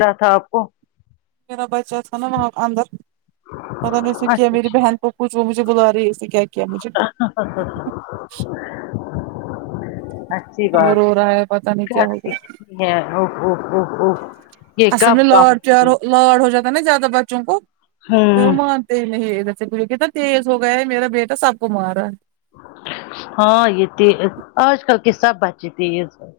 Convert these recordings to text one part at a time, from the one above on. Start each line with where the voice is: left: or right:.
left: یا تھا آپ کو
right: میرا بچا تھا نا وہاں اندر پتہ میں اسے کیا
left: اچھا
right: میری
left: اچھا
right: بہن کو کچھ وہ مجھے بلا رہی اسے کیا کیا مجھے
left: اچھی
right: وہ
left: بات
right: رو رہا ہے پتا نہیں کیا ہو گیا
left: گیا ہو ہو ہو
right: اصل میں لاڑ پیار لاڑ ہو جاتا نا زیادہ بچوں کو تو
left: ہوں
right: ما پھر نہیں وہ دیکھیے کتا تیز ہو گیا ہے میرا بیٹا سب کو مار رہا ہے
left: ہاں یہ تیز آج کل کی سب بچے تیز ہے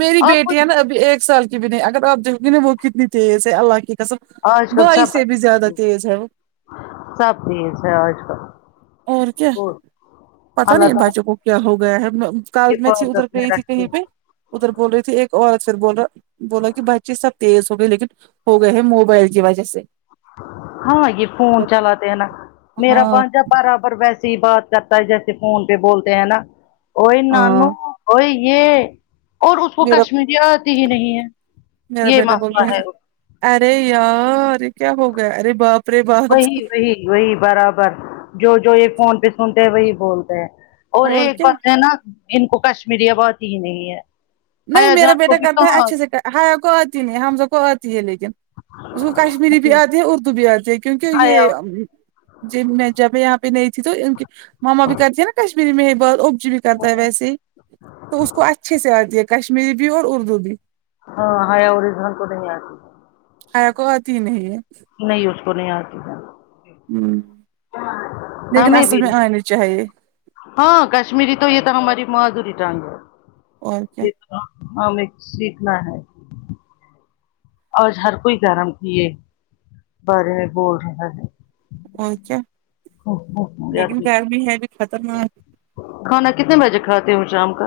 right: میری
left: اور
right: بیٹی
left: کچھ
right: ہے نا ابھی ایک سال کی بھی نہیں اگر آپ دیکھو گی نا وہ کتنی تیز ہے اللہ کی کسم
left: آج کل
right: بھائی
left: سب
right: سے بھی زیادہ
left: بچے
right: تیز ہے وہ
left: سب تیز ہے آج کل
right: اور کیا پتہ
left: اللہ
right: نہیں
left: تعالی
right: بچوں کو کیا ہو گیا ہے میں کل میں تھی ادھر
left: حفاظت میں
right: گئی تھی کہیں
left: رکھے
right: پہ ادھر بول رہی تھی ایک اور اکثر بول رہا بولا کہ بچے سب تیز ہو گئے لیکن ہو گئے ہے موبائل کی وجہ سے
left: ہاں یہ فون چلا تے ہے نا میرا
right: ہاں
left: بھانجا برابر ویسے ہی بات کرتا ہے جیسے فون پہ بولتے ہیں نا اوںی نانو
right: ہاں
left: اوںی یے اور اس کو
right: میرا
left: کشمیری آتی ہی نہیں ہے
right: میرا
left: یے
right: بیٹا
left: مثلا
right: بولتا
left: ہے
right: ارے یار یے کیا ہوگیا اور باپ رے باپ
left: وہی وہی وہی برابر جو جو یے فون پے سنتے ہیں وہی بولتے ہیں اور ایک بات ہے نا ان کو کشمیری اب آتی ہی نہیں ہے
right: نہیں
left: حیا
right: میرا
left: جان کو
right: بیٹا
left: بھی
right: کرتا ہے
left: کہاں
right: اچھے سے [unintelligible] حم لوگ کو آتی ہے لیکن اس کو کشمیری بھی آتی ہے اردو بھی آتی ہے کیونکہ یے
left: حیا
right: جی میں جب یہاں پے نہیں تھی تو ان کی ماما بھی کرتی ہیں نا کشمیری میں ہی بات کچھ بھی کرتا ہے ویسے ہی تو اس کو اچھے سے آتی ہے کشمیری بھی اور اردو بھی
left: ہاں حیا اور ایدھا کو نہیں اتی
right: حیا کو آتی ہی نہیں ہے
left: نہیں اس کو نہیں آتی
right: ہمم لیکن
left: ہمیں
right: اصل
left: بھی
right: میں
left: نہیں
right: آنی چاہیے
left: ہاں کشمیری تو یے تو ہماری مادوری ٹانگ ہے
right: اور کیا
left: یہ ہمیں سیکھنا ہے آج ہر کوئی گرم کیے بارے میں بول رہا ہے
right: اور کیا لیکن گرمی ہے بھی خطرناک
left: کھانا کتنے بجے کھاتے ہو شام کا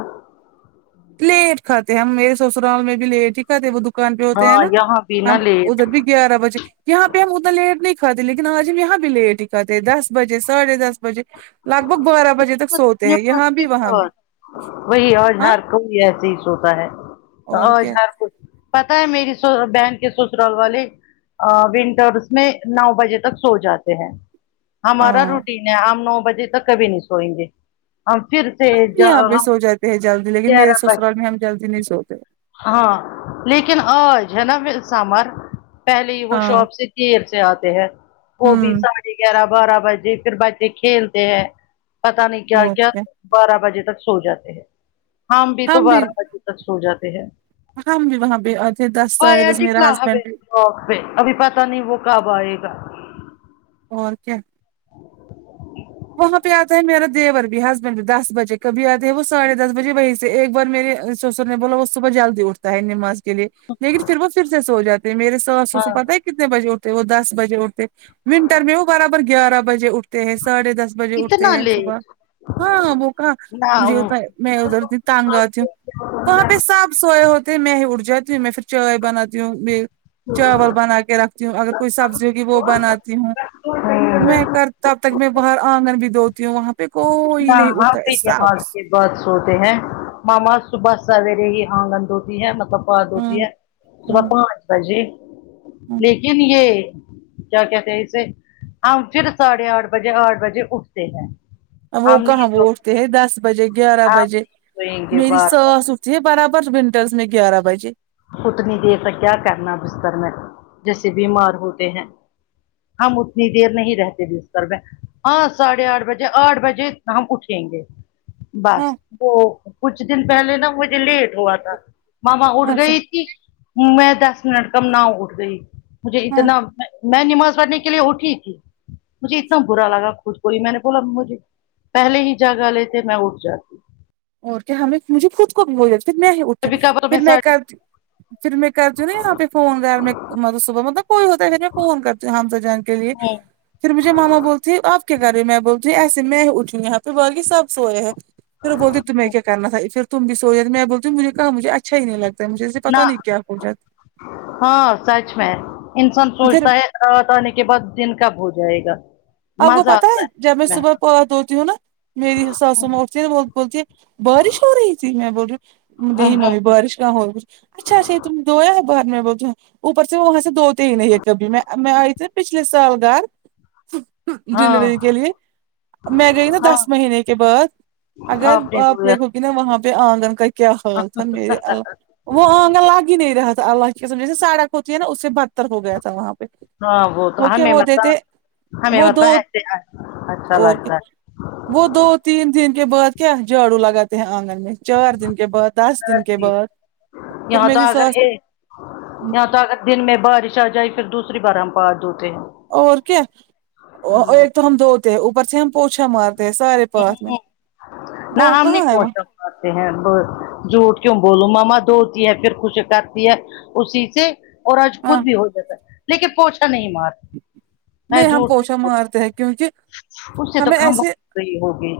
right: لیٹ کھاتے ہم میرے سسرال میں بھی لیٹ ہی کھاتے وہ دکان پے ہوتے
left: ہاں
right: ہیں نا
left: یہاں بھی نا
right: ہم
left: لیٹ
right: ادھر بھی گیارہ بجے یہاں پے ہم اتنا لیٹ نہیں کھاتے لیکن آج ہم یہاں بھی لیٹ ہی کاتے دس بجے ساڑھے دس بجے لگ بھگ بارہ بجے تک سوتے ہیں یہاں بھی وہاں بھی ہاں
left: یے ایسے ہی سوتا ہے
right: اور
left: آج
right: کیا
left: ہر کوئی پتہ ہے میری بہن کے سسرال والے ہے آ ونٹرس میں نو بجے تک سو جاتے ہیں
right: ہاں
left: ہمارا روٹین ہے ہم نو بجے تک کبھی نہیں سوئیں گے ہم پھر سے
right: ہم بھی
left: جا
right: یہاں پہ
left: ہم
right: سو جاتے ہیں جلدی لیکن میرے
left: گیارہ بج
right: سسرال میں ہم جلدی نہیں سوتے
left: ہاں لیکن آج ہے نا پھر سامر پہلے ہی وہ
right: ہاں
left: شاپ سے دیر سے آتے ہیں وہ بھی
right: ہوں
left: سا ڑھے گیارہ بارہ بجے پھر بچے کھیلتے ہیں پتہ نہیں کیا کیا بارہ بجے تک سو جاتے ہیں ہم بھی تو بارہ بجے تک سو جاتے ہیں
right: ہم بھی وہاں پے اتے دس ساڈھے دس میرا ہسبینڈ
left: اوکے ابھی پتہ نہیں وہ کب آئے گا
right: اور کیا وہاں پے آتا ہے میرا دیور بھی ہسبینڈ بھی دس بجے کبھی آتے ہے وہ ساڑھے دس بجے وہیں سے ایک بار میرے سوسر نے بولو وہ صبح جلدی اٹھتے ہے نماز کے لیے لیکن پھر وہ پھر سے سو جاتے ہیں میرے ساس سسر
left: ہاں
right: پتہ ہے کتنے بجے اٹھتے وہ دس بجے اٹھتے ونٹر میں وہ برابر گیارہ بجے اٹھتے ہیں ساڑھے دس بجے اٹھتے
left: اتنا
right: ہیں صبح
left: لیٹ
right: ہاں ہاں وہ کہا
left: نہ
right: مجھے
left: وہ
right: ہوتا ہے میں ادھر سے تنگ آ جاؤں وہاں پے سب سوئے ہوتے میں ہی اٹھ جاتی ہوں میں پھر چائے بناتی ہوں چاول بنا کے رکھتی ہوں اگر کوئی سبزی ہوگی وہ بناتی ہوں میں
left: ہاں
right: کر تب تک میں باہر آنگن بھی دھوتی ہوں وہاں پے کوئی نہیں اٹتا ایسبس
left: بات سوتے ہیں ماما صبح سویرے ہی آنگن دھوتی ہے مطلب بات
right: ہوں
left: ہوتی ہے صبح
right: ہوں
left: پانچ بجے
right: ہوں
left: لیکن یے کیا کہتے ہیں اسے ہم پھر ساڑھے آٹھ بجے آٹھ بجے اٹھتے ہیں
right: وہ
left: ہم نہیں
right: کہاں وہ
left: سوتے
right: اٹھتے ہے دس بجے گیارہ
left: آپ
right: بجے
left: سوئیں گے
right: میری
left: بار
right: ساس
left: بار
right: تی ہے برابر ونٹرس میں گیارہ بجے
left: اتنی دیر تک کیا کرنا بستر میں جیسے بیمار ہوتے ہیں ہم اتنی دیر نہیں رہتے بستر میں ہاں ساڑھے آٹھ بجے آٹھ بجے ہم اٹھیں گے
right: ہاں
left: بس وہ کچھ دن پہلے نہ مجھے لیٹ ہوا تھا ماما اٹھ
right: اچھا
left: گئی میں دس منٹ کا ناؤ اٹھ گئی مجھے
right: ہاں
left: اتنا میں نماز پڑھنے کے لیے اٹھی تھی مجھے اتنا برا لگا خود کوئی میں نے بولا مجھے پہلے ہی جگا لیے تھے میں اٹھ جاتی
right: اور کیا ہمیں مجھے خود کو [unintelligible] میں اتی
left: کبھی کبھار
right: پھر میں
left: ساڑھے
right: کرتی ہوں پھر میں کرتی ہوں نا یہاں پے فون گھر میں صبح مطلب کوئی ہوتا ہے پھر میں فون کرتی ہو ہمسا جان کے لیے
left: ہے
right: پھر مجھے ماما بولتی ہے آپ کے گھر میں بولتی ایسے میں اٹھوں یہاں پھر باقی سب سوئے ہیں پھر وہ بولتی تہمیں کیا کرنا تھا پھر تم بھی سو جاتی میں بولتی ہوں مجھے کہاں مجھے اچھا ہی نہیں لگا
left: نہ ہاں سچ ہیں انسان
right: پھر
left: سوچھتا ہے رات آنے کے بعد دن کب ہو جائے گا
right: آپ کو
left: مزہ
right: پتہ
left: آتا
right: ہے جب میں صبح پاتھ دھوتی ہوں نا میری ساسو ماں اٹھتی نہ بولتی ہے بارش ہو رہی تھی میں بول رہی نہیں ممی بارش کہاں ہو رہی اچھا سے تم دویا ہے بعد میں بولتے ہیں اوپر سے وہاں سے دھوتے نہیں ہے کبھی میں میں آئی تھی پچھلے سال گھر
left: ہاں
right: ڈلیوری کے لیے میں گئی نا
left: ہاں
right: دس مہینے کے بعد اگر آپ دیکھو گی نا وہاں پے آنگن کیا حال تھا میرے
left: دیا
right: اللہ وہ آنگن لگ ہی نہیں رہا تھا اللہ کی قسم جیسے سڑک ہوتی ہے نا اس سے بدتر ہو گیا تھا وہاں پے
left: ہاں وہ تو ہمیں مطلب ہمیں
right: وہ
left: مطب
right: دو
left: ایسے اچھا
right: اور
left: لگتا ہے
right: وہ دو تین دن کے بعد کیا جھاڑو لگاتے ہیں آنگن میں چار دن کے بعد دس دن کے بعد پھر
left: یہاں تو
right: میری
left: اگر
right: ساس
left: یے یہاں تو اگر دن میں بارش آ جائی پھر دوسری بار ہم پارتھ ہوتے ہیں
right: اور کیا ایک تو ہم دوھتے اوپر سے ہم پوچھا مار سارے پاتھ میں
left: ہوں
right: وہ کہاں ہے وہ
left: اتے ہیں با جھوٹ کیوں بولوں ماما دھتی ہے پھر کچھ کرتی ہے اسی سے اور آج خود
right: ہاں
left: بھی ہو جاتا ہے لیکن پوچا نہیں مار میں
right: نہیں ہم
left: جھوٹ
right: پوچھا
left: بول
right: مارتے ہیں کیونکہ
left: اس سے تو
right: ہمیں
left: خھمبہ
right: ایسے
left: صحیح ہو گئی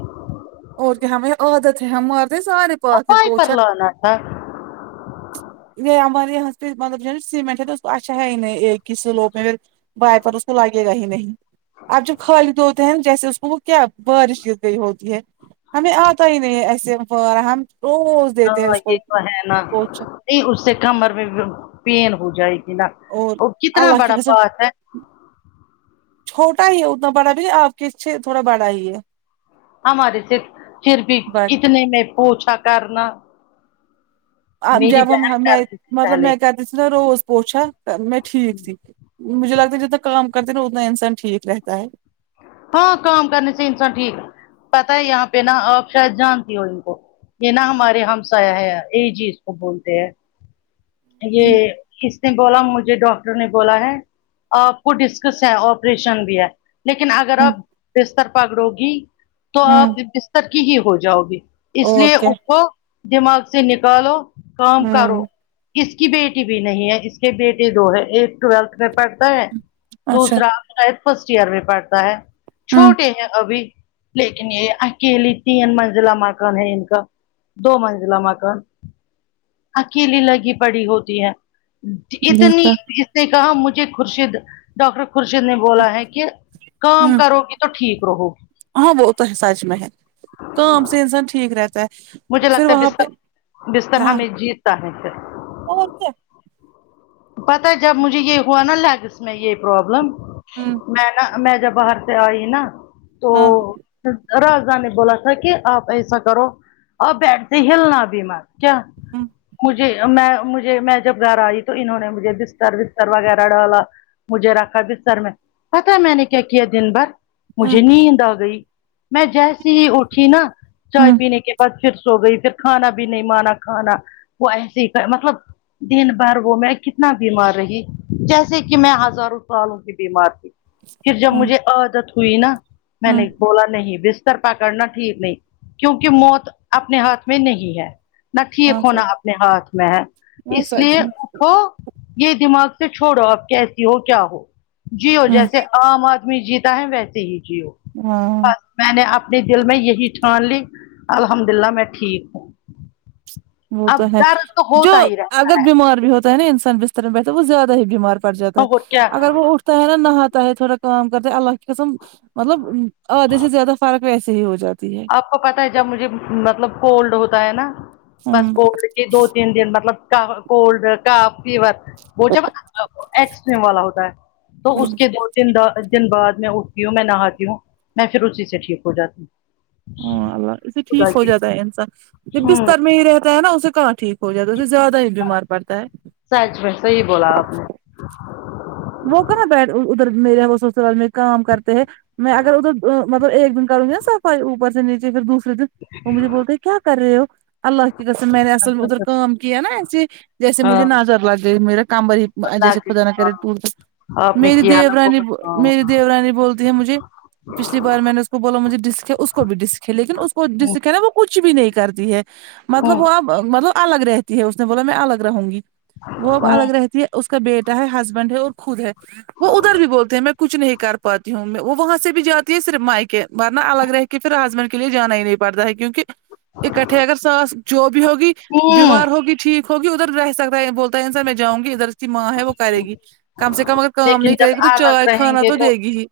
right: اور کیا ہمیں عادت ہے ہمارتے سارے
left: اب
right: پاتھ میں
left: پائی
right: پوچھا
left: پر لانا تھا
right: یے ہمارے یہاں پے مطلب سیمینٹ ہے اچھا ہے ہی نہیں ایک ہی سیلوپ میں بائے پر اس کو لگے گا ہی نہیں اب جو خالی دھو تے ہیں نا جیسے اس کو وہ کیا بارش گر گئی ہوتی ہے ہمیں آتا ہی نہیں ہے ایسے فارا ہم روز دیتے ہیں
left: ہاں
right: اس
left: یہ
right: کو
left: تو ہے نا
right: پوچھا
left: نہیں اس سے کمر میں پین ہو جائے گی نا
right: اور
left: وہ کتنا
right: اللہ کی
left: بڑا
right: قسم
left: پاتھ ہے
right: چھوٹا ہی ہے اتنا بڑا بھی نہیں آپ کے چھے تھوڑا بڑا ہی ہے
left: ہمارے سے پھر بھی
right: بٹ
left: اتنے میں پوچھا کرنا
right: آپ
left: میری
right: جب
left: بہن
right: ہم میں
left: کرتی تھی
right: مطلب
left: پہلے
right: میں گدس نا روز پوچھا میں ٹھیک تھی مجھے لگتا ہے جتنا کام کرتے نا اتنا انسان ٹھیک رہتا ہے
left: ہاں کام کرنے سے انسان ٹھیک پتہ ہے یہاں پہ نا آپ شاید جانتی ہو ان کو یہ نا ہمارے ہم سایہ ہے یہ جی اسکو بولتے ہیں
right: ہے
left: یہ کس نے بولا مجھے ڈاکٹر نے بولا ہے آپ کو ڈسکس ہے آپریشن بھی ہے لیکن اگر
right: ہوں
left: آپ بستر پکڑو گی تو آپ
right: ہوں
left: بستر کی ہی ہو جاؤ گی اس
right: اور
left: لیے
right: کیا
left: اٹھو دماغ سے نکالو کام کرو
right: ہوں
left: اس کی بیٹی بھی نہیں ہے اس کے بیٹے دو ہے ایک ٹویلتھ میں پڑھتا ہے
right: اچھا
left: دوسرا شاید فرسٹ ایئر میں پڑھتا ہے
right: ہوں
left: چھوٹے ہیں ابھی لیکن یہ اکیلی تین منزلہ مکان ہے ان کا دو منزلہ مکان اکیلی لگی پڑی ہوتی ہے اتنی
right: دیکھا
left: اس نے کہا مجھے خورشید ڈاکٹر خورشید نے بولا ہے کہ کام
right: ہوں
left: کرو گی تو ٹھیک رہو گی
right: ہاں وہ تو ہے سچ میں ہے کام سے انسان ٹھیک رہتا ہے
left: مجھے
right: پھر
left: لگتا ہے
right: وہاں پہ
left: بستر بستر
right: ہاں
left: ہمیں جیت تا ہے
right: اور کیا
left: پتا جب مجھے یہ ہوا نا لیگس میں یہ پروابلم
right: ہوں
left: میں نا میں جب باہر سے آئی نا تو
right: ہاں
left: راجا نے بولا تھا کہ آپ ایسا کرو اور بیٹھ سے ہلنا بیمار کیا
right: ہوں
left: مجھ جی میں مجھے میں جب گھر آئی تو انہوں نے مجھے بستر وستر وغیرہ ڈالا مجھے رکھا بستر میں پتہ ہے میں نے کیا کیا دن بھر
right: ہوں
left: مجھے نیند آ گئی میں جیسی ہی اٹھی نا چائے
right: ہوں
left: پینے کے پ پھر سو گئی پھر کھانا بھی نہیں مانا کھانا وہ ایسے ہی تھا مطلب دن بھر وہ میں کتنا بیمار رہی جیسے کہ میں ہزاروں سالوں کی بیمار تھی پھر جب
right: ہوں
left: مجھے عادت ہوئی نا میں
right: ہوں
left: نے بولا نہیں بس تر پکڑنا ٹھیک نہیں کیونکہ موت اپنے ہاتھ میں نہیں ہے نہ ٹھیک
right: ہاں
left: ہونا
right: سچ
left: اپنے ہاتھ میں ہے
right: ہاں
left: اس لیے
right: سچ میں
left: اٹھو یہ دماغ سے چھوڑو آپ کیسی ہو کیا ہو جیو
right: ہوں
left: جیسے عام آد می جیتا ہے ویسے ہی جیو
right: ہاں
left: ہ میں نے اپنے دل میں یہی ٹھان لی الحمد للہ میں ٹھیک ہوں
right: وہ تو
left: اب
right: ہے
left: درد تو
right: جو
left: ہوتا ہی رہا
right: اگر بیمار بھی ہوتا ہے ن ا انسان بستر پ بیٹھ وہ زیادہ ہی بیمار پڑ جاتا ہے
left: اور کیا
right: اگر وہ اٹھ ٹا ہے نا نہاٹا ہے تھوڑا کام کرتے ہیں اللہ کی قسم مطلب ادھے سے زیادہ فرق ویسے ہی ہو جاتی ہے
left: آپ کو پتہ ہے جب مجھے مطلب کولڈ ہوتا ہے نا بس
right: ہوں
left: کولڈ کی دو تین دن مطلب کہہ کولڈ کاف فیور وہ جب ا ایکسٹریم والا ہوتا ہے تو
right: ہوں
left: اس کے دو دن د دن بعد میں اٹھتی ہوں میں نہاتی ہوں میں پھر اسی سے ٹھیک ہو جاتی ہوں
right: ہون اللہ اسے ٹھیک
left: خدا
right: ہو
left: کی
right: جاتا ہے انسان جب
left: ہوں
right: بستر میں ہی رہ تا ہے نا اس کہاں ٹھیک ہو جاتا ہے اسے زیادہ ہی بیمار پڑتا ہے
left: سچ میں صحیح بولا آپ نے
right: وہ کہنا بیٹھ ادھر میرے وہ سسرال میں کام کرتے ہیں میں اگر ادھر وں مطلب ایک دن کروں گی نا صفائی اوپر سے نیچے پھر دوسر دن وہ مجھے بولتے کیا کر رہے ہو اللہ کی قسم میںی نے اصل ادھر کام کیا نا ایسے جیسے
left: ہاں
right: مجھے نظر لگئی میرے کام والی
left: اللہ
right: جیسے
left: کی
right: خدا نہ
left: ہاں
right: کرے ہ
left: آپ نے
right: میری
left: کیا نا
right: دیورانی
left: بہت
right: ب
left: ہاں
right: میری دیورانی بولتی ہے مجھے پچھلی بار میں نے اس نے بولا مجھے ڈسک ہے اس کو بھی ڈسک ہے لیکن اس کو
left: ہوں
right: ڈسک ہے نا وہ کچھ بھی نہیں کرتی ہے مطلب
left: ہوں
right: وہ اب مطلب الگ رہتی ہے اس نے بولا میں الگ رہوں گی وہ اب
left: ہوں
right: الگ رہتی ہے اس کا بیٹا ہے ہس بنڈ ہے اور خود ہے وہ ادھر بھی بولتے ہیں میں کچھ نہیں کر پاتی ہوں میں وہاں سے بھی جاتی ہے صرف مائکے ورنہ الگ رہ کے پھر ہسبینڈ کے لیے جانا ہی نہیں پڑتا ہے کیونکہ اکٹھے اگر ساس جو بھی ہوگی
left: ہوں
right: بیمار ہوگی ٹھیک ہوگی ادھر رہے سکتا ہے وہ [unintelligible] میں جاؤں گی ادھر کی ماں ہے وہ کرے گی کم سے کم اگر کام
left: لیکن
right: نہیں کرے
left: جب
right: گی تو
left: الگ
right: چائے
left: رہیں
right: کھانا
left: گے
right: تو دے گی ہی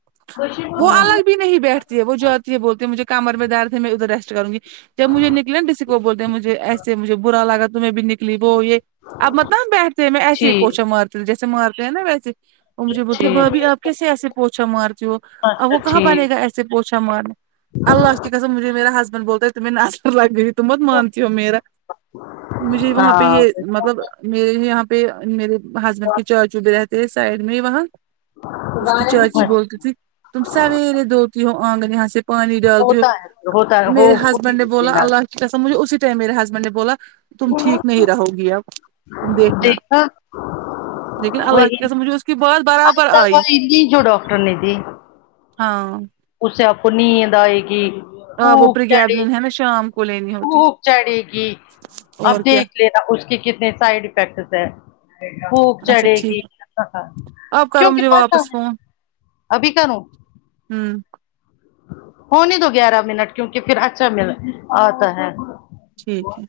right: وہ
left: ہوں
right: الگ بھی نہیں بیٹھتی ہے وہ جاتی ہے بولتی ہے مجھے کمر میں درد ہے میں ادھر ریسٹ کروں گی جب مجھے نکلے کسی کو بولتے ہیں مجھے ایسے مجھے برا لگا تو میں بھی نکلی وہ یے اب مطلب بیٹھتے ہیں میں ایسے ہی
left: جی
right: پوچا مارتی ہو جیسے مارتے ہیں نا ویسے وہ مجھے بولتی بھابی آپ
left: ٹھیک
right: کیسے ایسے پوچھا مارتی ہو اب
left: اچھا
right: وہ کہاں بنے گا
left: ٹھیک
right: ایسے پوچا مارا اللہ کی قسم مجھے میرا ہسبینڈ بولتا ہے تمہیں نظر لگ گئی تم بہت مانتی ہو میرا مجھے وہاں پے
left: ہاں
right: یہ مطلب میرے یہاں پے میرے ہسبینڈ کے چاچو بھی رہتے ہیں سائڈ میں ہی وہاں اس کی چاچی بولتی تھی تم سویرے دھوتی ہو آنگن یہاں سے پانی ڈالتی ہو
left: ہوتا ہے ہوتا ہے
right: میرے
left: ہو بھی
right: ہسبینڈ نے
left: ہوتی
right: بولا
left: نا
right: اللہ قسم مجھے اسی ٹائم میرے ہسبینڈ نے بولا تم ٹھیک نہیں رہو گی اب تم دیکھنا لیکن
left: وہ
right: اللہ
left: ہی
right: کی قسم مجھے اس کی بات
left: آج
right: برابر آئی
left: دوائی لی جو ڈاکٹر نے دی
right: ہاں
left: اسے اب نیند آئے گی
right: آ وہ
left: خوب چڑھے
right: پرریگیبلن ہے نا شام کو لینی ہوتی
left: خوب چڑھے گی اب
right: اور کیا
left: دیکھ لینا اس کے کتنے سائڈ افیکٹس ہیں خوب
right: اچھا
left: چڑھے گی
right: ٹھیک ہے آپ کرو
left: کیوں کی
right: مجھے
left: پتا
right: واپس
left: ہے
right: فون
left: ابھی کروں
right: ہوں
left: ہو نے دو گیارہ منٹ کیونکی پھر اچھا مل آتا ہے
right: ٹھیک ہے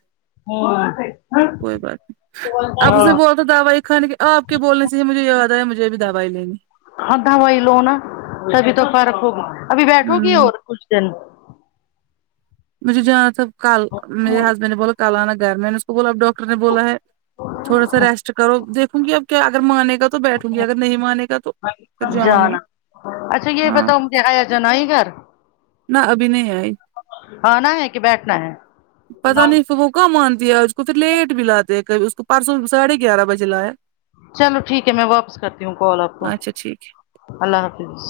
left: ہوں
right: کوئی بات نہیں اب اسے
left: ہاں
right: بول تو دوائی خانے کے آپ کے بولنے سے ہی مجھے یاد آیا مجھے بھی دوائی لینی
left: ہاں دوائی لو نا تبھی تو فرق ہو ابھی بیٹھو گی
right: ہوں
left: اور [unintelligible]
right: مجھے جانا تھا کل میرے ہسبینڈ نے بولا کل آنا گھر میں نے اسکو تو بولا اب ڈاکٹر نے بولا ہے تھوڑا سا ریسٹ کرو دیکھوں گی اب کیا اگر مانے گا تو بیٹھوں گی اگر نہیں مانے گا تو پھر جاؤں گی ہاں
left: کے آیا جان آئی گھر
right: نا ابھی نہیں آئی
left: آنا ہے کی بیٹھنا ہے
right: پتا نہیں فر وہ کہاں مانتی ہے آج اس کو لیٹ بھی لاتے کبھی اس کو پرسوں ساڑھے گیارہ بجے لا یا
left: چلو ٹھیک ہے میں واپس کرتی ہوں کال آپ کو
right: اچھا ٹھیک
left: اللہ حافظ